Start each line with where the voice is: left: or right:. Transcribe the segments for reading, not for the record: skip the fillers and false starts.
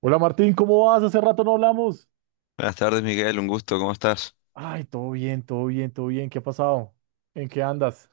right: Hola Martín, ¿cómo vas? Hace rato no hablamos.
left: Buenas tardes, Miguel, un gusto, ¿cómo estás?
right: Ay, todo bien, todo bien, todo bien. ¿Qué ha pasado? ¿En qué andas?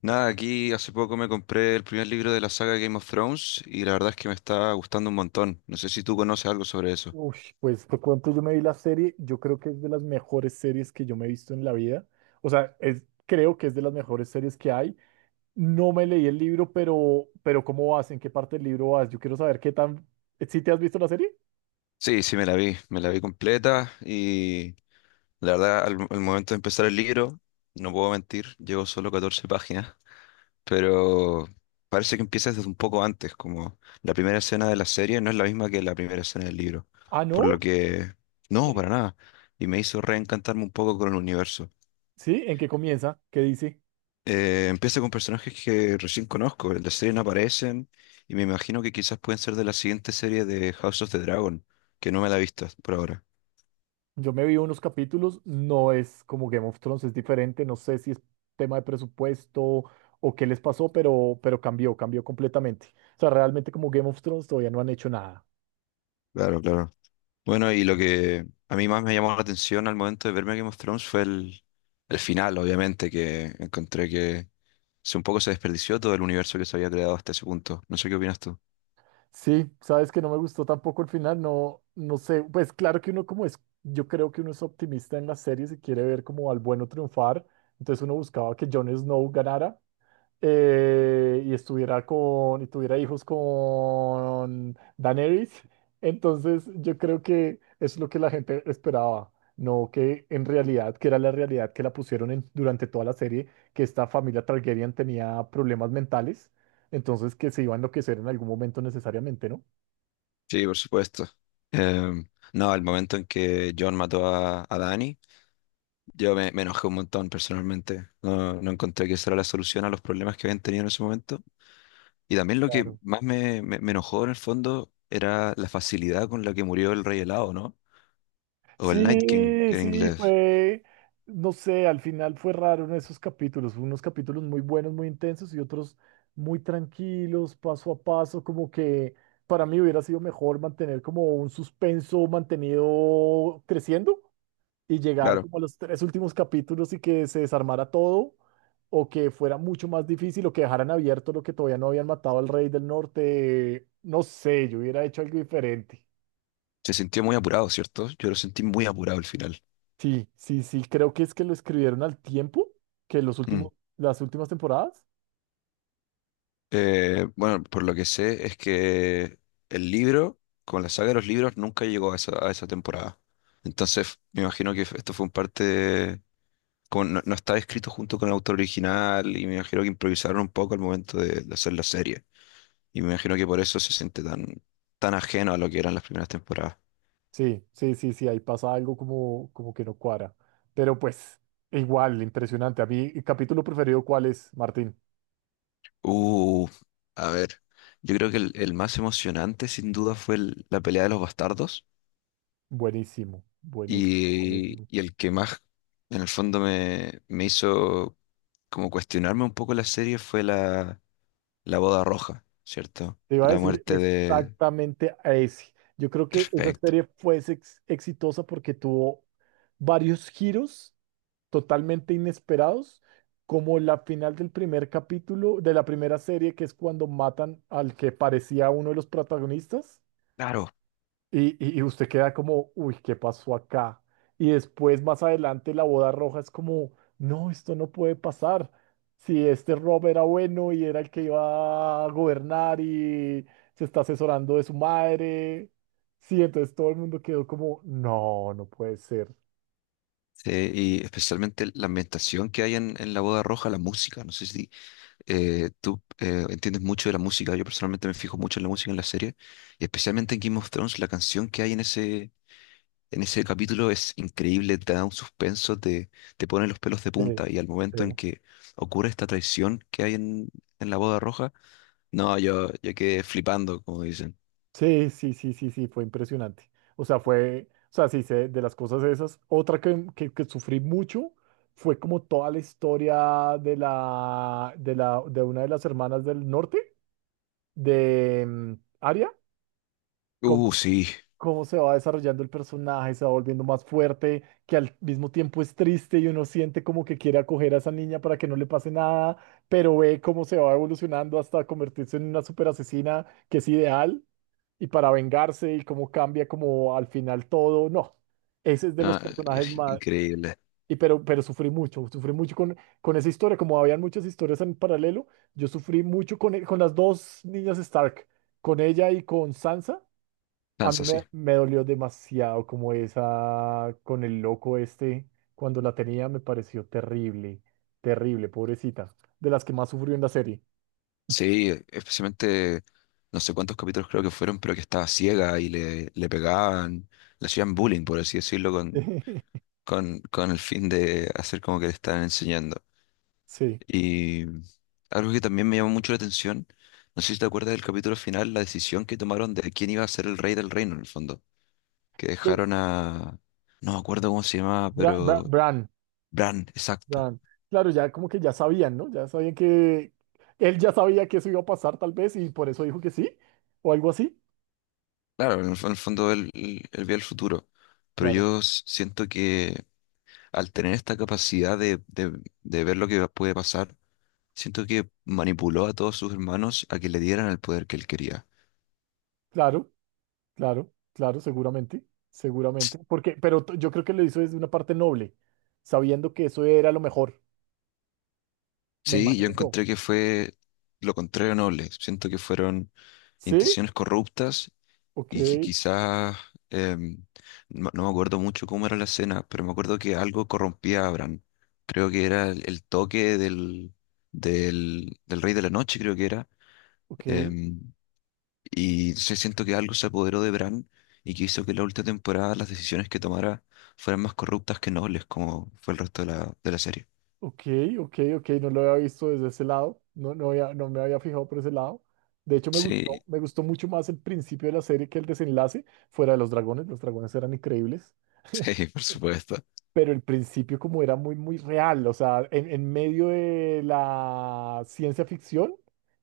left: Nada, aquí hace poco me compré el primer libro de la saga Game of Thrones y la verdad es que me está gustando un montón. No sé si tú conoces algo sobre eso.
right: Uy, pues te cuento, yo me vi la serie, yo creo que es de las mejores series que yo me he visto en la vida. O sea, creo que es de las mejores series que hay. No me leí el libro, pero ¿cómo vas? ¿En qué parte del libro vas? Yo quiero saber qué tan... ¿Sí te has visto la serie?
left: Sí, sí, me la vi completa y la verdad al momento de empezar el libro, no puedo mentir, llevo solo 14 páginas, pero parece que empieza desde un poco antes, como la primera escena de la serie no es la misma que la primera escena del libro,
right: Ah,
left: por lo
right: ¿no?
left: que no,
right: ¿Qué?
left: para nada, y me hizo reencantarme un poco con el universo.
right: ¿Sí? ¿En qué comienza? ¿Qué dice?
left: Empieza con personajes que recién conozco, en la serie no aparecen y me imagino que quizás pueden ser de la siguiente serie de House of the Dragon, que no me la he visto por ahora.
right: Yo me vi unos capítulos, no es como Game of Thrones, es diferente, no sé si es tema de presupuesto o qué les pasó, pero cambió, cambió completamente. O sea, realmente como Game of Thrones todavía no han hecho nada.
left: Claro, claro. Bueno, y lo que a mí más me llamó la atención al momento de verme Game of Thrones fue el final, obviamente, que encontré que se un poco se desperdició todo el universo que se había creado hasta ese punto. No sé qué opinas tú.
right: Sí, sabes que no me gustó tampoco el final, no, no sé, pues claro que yo creo que uno es optimista en las series y quiere ver como al bueno triunfar, entonces uno buscaba que Jon Snow ganara, y y tuviera hijos con Daenerys. Entonces, yo creo que es lo que la gente esperaba, no que en realidad, que era la realidad que la pusieron durante toda la serie, que esta familia Targaryen tenía problemas mentales, entonces que se iba a enloquecer en algún momento necesariamente, ¿no?
left: Sí, por supuesto. No, el momento en que John mató a Dany. Me enojé un montón personalmente. No, no encontré que esa era la solución a los problemas que habían tenido en ese momento. Y también lo que
right: Claro.
left: más me enojó en el fondo era la facilidad con la que murió el Rey Helado, ¿no? O el Night King,
right: Sí,
left: que en
right: sí,
left: inglés.
right: fue, no sé, al final fue raro en esos capítulos, unos capítulos muy buenos, muy intensos y otros muy tranquilos, paso a paso, como que para mí hubiera sido mejor mantener como un suspenso mantenido creciendo y llegar
left: Claro.
right: como a los tres últimos capítulos y que se desarmara todo o que fuera mucho más difícil o que dejaran abierto lo que todavía no habían matado al rey del norte, no sé, yo hubiera hecho algo diferente.
left: Se sintió muy apurado, ¿cierto? Yo lo sentí muy apurado al final.
right: Sí, sí, sí, creo que es que lo escribieron al tiempo que
left: Mm.
right: las últimas temporadas.
left: Bueno, por lo que sé es que el libro, con la saga de los libros, nunca llegó a a esa temporada. Entonces, me imagino que esto fue un parte como no, no estaba escrito junto con el autor original y me imagino que improvisaron un poco al momento de hacer la serie. Y me imagino que por eso se siente tan, tan ajeno a lo que eran las primeras temporadas.
right: Sí, sí, sí, sí, ahí pasa algo como que no cuadra. Pero pues, igual, impresionante. A mí, ¿capítulo preferido cuál es, Martín?
left: Uh, a ver, yo creo que el más emocionante sin duda fue la pelea de los bastardos,
right: Buenísimo, buenísimo,
left: y,
right: buenísimo.
left: y el que más en el fondo me hizo como cuestionarme un poco la serie fue la boda roja, ¿cierto?
right: Te iba a
left: La
right: decir
left: muerte de...
right: exactamente a ese. Yo creo que esa
left: Perfecto.
right: serie fue exitosa porque tuvo varios giros totalmente inesperados, como la final del primer capítulo de la primera serie, que es cuando matan al que parecía uno de los protagonistas.
left: Claro.
right: Y usted queda como, uy, ¿qué pasó acá? Y después, más adelante, la boda roja es como, no, esto no puede pasar. Si este Rob era bueno y era el que iba a gobernar y se está asesorando de su madre. Sí, entonces todo el mundo quedó como, no, no puede ser.
left: Sí, y especialmente la ambientación que hay en la boda roja, la música. No sé si tú entiendes mucho de la música. Yo personalmente me fijo mucho en la música en la serie. Y especialmente en Game of Thrones, la canción que hay en en ese capítulo es increíble, te da un suspenso, te pone los pelos de
right: Sí,
left: punta. Y al momento en
right: sí.
left: que ocurre esta traición que hay en la boda roja, no, yo quedé flipando, como dicen.
right: Sí, sí, sí, sí, sí, fue impresionante. O sea, sí, sé de las cosas esas. Otra que sufrí mucho fue como toda la historia de de una de las hermanas del norte, de Arya, cómo, s-
left: Sí.
right: cómo se va desarrollando el personaje, se va volviendo más fuerte, que al mismo tiempo es triste y uno siente como que quiere acoger a esa niña para que no le pase nada, pero ve cómo se va evolucionando hasta convertirse en una super asesina que es ideal y para vengarse y cómo cambia como al final todo. No, ese es de los
left: Ah,
right: personajes
left: es
right: más...
left: increíble.
right: Y pero sufrí mucho, con esa historia, como habían muchas historias en paralelo, yo sufrí mucho con las dos niñas Stark, con ella y con Sansa.
left: Sansa, sí.
right: Me dolió demasiado como esa, con el loco este, cuando la tenía me pareció terrible, terrible, pobrecita, de las que más sufrió en la serie.
left: Sí, especialmente no sé cuántos capítulos creo que fueron, pero que estaba ciega y le pegaban, le hacían bullying, por así decirlo, con el fin de hacer como que le estaban enseñando.
right: Sí.
left: Y algo que también me llamó mucho la atención, no sé si te acuerdas del capítulo final, la decisión que tomaron de quién iba a ser el rey del reino, en el fondo, que
right: ¿Qué?
left: dejaron a... No me acuerdo cómo se llamaba, pero...
right: Bran.
left: Bran, exacto.
right: Dan, claro, ya como que ya sabían, ¿no? Ya sabían que él ya sabía que eso iba a pasar tal vez y por eso dijo que sí o algo así.
left: Claro, en en el fondo él veía el futuro, pero
right: Claro,
left: yo siento que al tener esta capacidad de ver lo que puede pasar, siento que manipuló a todos sus hermanos a que le dieran el poder que él quería.
right: claro, claro, claro, seguramente, seguramente. Yo creo que lo hizo desde una parte noble, sabiendo que eso era lo mejor, me
left: Sí, yo
right: imagino yo.
left: encontré que fue lo contrario noble. Siento que fueron
right: ¿Sí?
left: intenciones corruptas
right: Ok,
left: y que quizás, em, no, no me acuerdo mucho cómo era la escena, pero me acuerdo que algo corrompía a Bran. Creo que era el toque del Rey de la Noche, creo que era.
right: ok,
left: em, Y se siento que algo se apoderó de Bran y que hizo que la última temporada las decisiones que tomara fueran más corruptas que nobles, como fue el resto de de la serie.
right: ok, ok, ok, no lo había visto desde ese lado, no me había fijado por ese lado. De hecho,
left: Sí,
right: me gustó mucho más el principio de la serie que el desenlace fuera de los dragones. Los dragones eran increíbles.
left: sí, por supuesto.
right: Pero el principio como era muy, muy real, o sea, en medio de la ciencia ficción,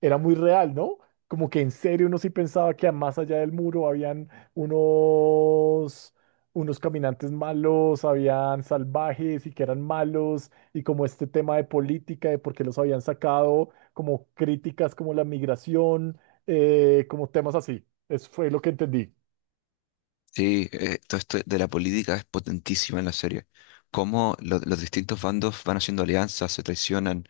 right: era muy real, ¿no? Como que en serio uno sí pensaba que más allá del muro habían unos, unos caminantes malos, habían salvajes y que eran malos, y como este tema de política, de por qué los habían sacado, como críticas como la migración, como temas así. Eso fue lo que entendí.
left: Sí, todo esto de la política es potentísima en la serie. Cómo los distintos bandos van haciendo alianzas, se traicionan.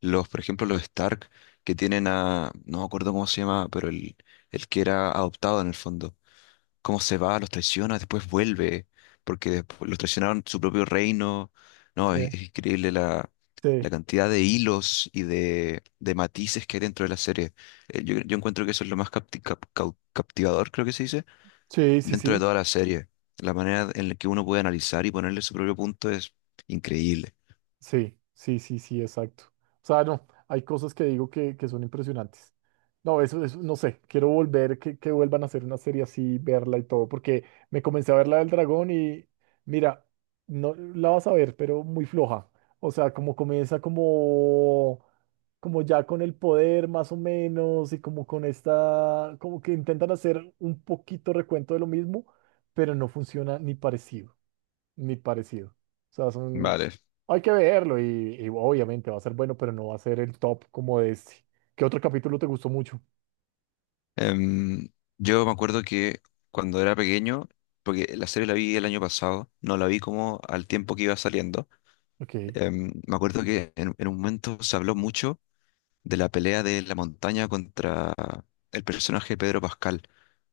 left: Los, por ejemplo, los Stark, que tienen a, no me acuerdo cómo se llama, pero el que era adoptado en el fondo. Cómo se va, los traiciona, después vuelve, porque después los traicionaron su propio reino. No,
right: Sí.
left: es increíble la,
right: Sí,
left: la cantidad de hilos y de matices que hay dentro de la serie. Yo encuentro que eso es lo más captivador, creo que se dice,
right: sí, sí,
left: dentro de
right: sí.
left: toda la serie. La manera en la que uno puede analizar y ponerle su propio punto es increíble.
right: Sí, sí, sí, sí, exacto. O sea, no, hay cosas que digo que son impresionantes. No, eso, no sé, quiero volver, que vuelvan a hacer una serie así, verla y todo, porque me comencé a ver la del dragón y mira, no la vas a ver, pero muy floja. O sea, como ya con el poder más o menos y como con esta, como que intentan hacer un poquito recuento de lo mismo, pero no funciona ni parecido ni parecido. O sea, son,
left: Vale.
right: hay que verlo y obviamente va a ser bueno, pero no va a ser el top como de este. ¿Qué otro capítulo te gustó mucho?
left: Em, yo me acuerdo que cuando era pequeño, porque la serie la vi el año pasado, no la vi como al tiempo que iba saliendo.
right: Ok,
left: Me acuerdo que en un momento se habló mucho de la pelea de la montaña contra el personaje de Pedro Pascal,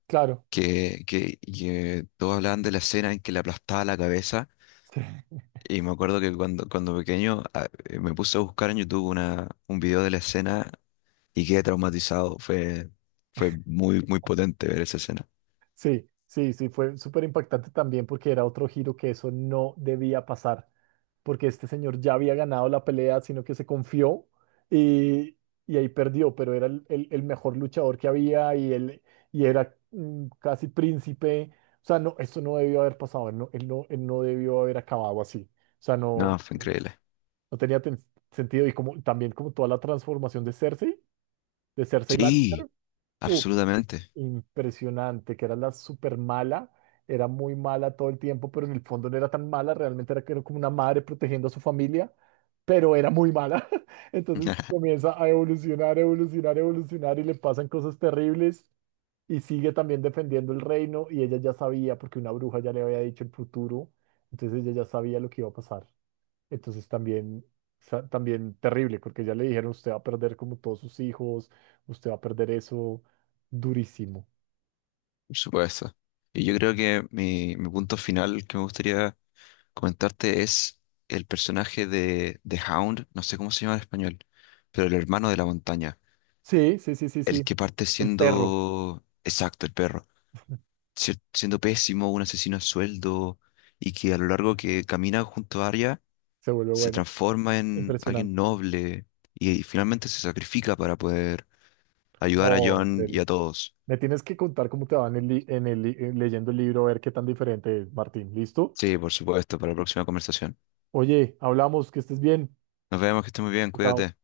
right: claro.
left: que todos hablaban de la escena en que le aplastaba la cabeza. Y me acuerdo que cuando pequeño me puse a buscar en YouTube un video de la escena y quedé traumatizado. Fue muy, muy potente ver esa escena.
right: Sí, sí, sí, fue súper impactante también porque era otro giro que eso no debía pasar, porque este señor ya había ganado la pelea, sino que se confió y, y ahí perdió, pero era el mejor luchador que había y, él, y era casi príncipe. O sea, no, esto no debió haber pasado, él no, él no, él no debió haber acabado así. O sea, no,
left: No, fue increíble.
right: no tenía ten- sentido y como, también como toda la transformación de Cersei Lannister
left: Sí, absolutamente.
right: impresionante, que era la super mala, era muy mala todo el tiempo, pero en el fondo no era tan mala, que era como una madre protegiendo a su familia, pero era muy mala. Entonces comienza a evolucionar, evolucionar, evolucionar y le pasan cosas terribles y sigue también defendiendo el reino y ella ya sabía, porque una bruja ya le había dicho el futuro, entonces ella ya sabía lo que iba a pasar. Entonces también... también terrible, porque ya le dijeron, usted va a perder como todos sus hijos, usted va a perder eso, durísimo.
left: Por supuesto. Y yo creo que mi punto final que me gustaría comentarte es el personaje de Hound, no sé cómo se llama en español, pero el hermano de la montaña,
right: Sí, sí, sí, sí,
left: el
right: sí.
left: que parte
right: El perro
left: siendo, exacto, el perro, siendo pésimo, un asesino a sueldo, y que a lo largo que camina junto a Arya
right: se vuelve
left: se
right: bueno.
left: transforma en alguien
right: Impresionante.
left: noble y finalmente se sacrifica para poder ayudar a
right: No, en
left: Jon y
right: serio.
left: a todos.
right: Me tienes que contar cómo te va en en leyendo el libro, a ver qué tan diferente es, Martín. ¿Listo?
left: Sí, por supuesto, para la próxima conversación.
right: Oye, hablamos, que estés bien.
left: Nos vemos, que estés muy bien,
right: Chao.
left: cuídate.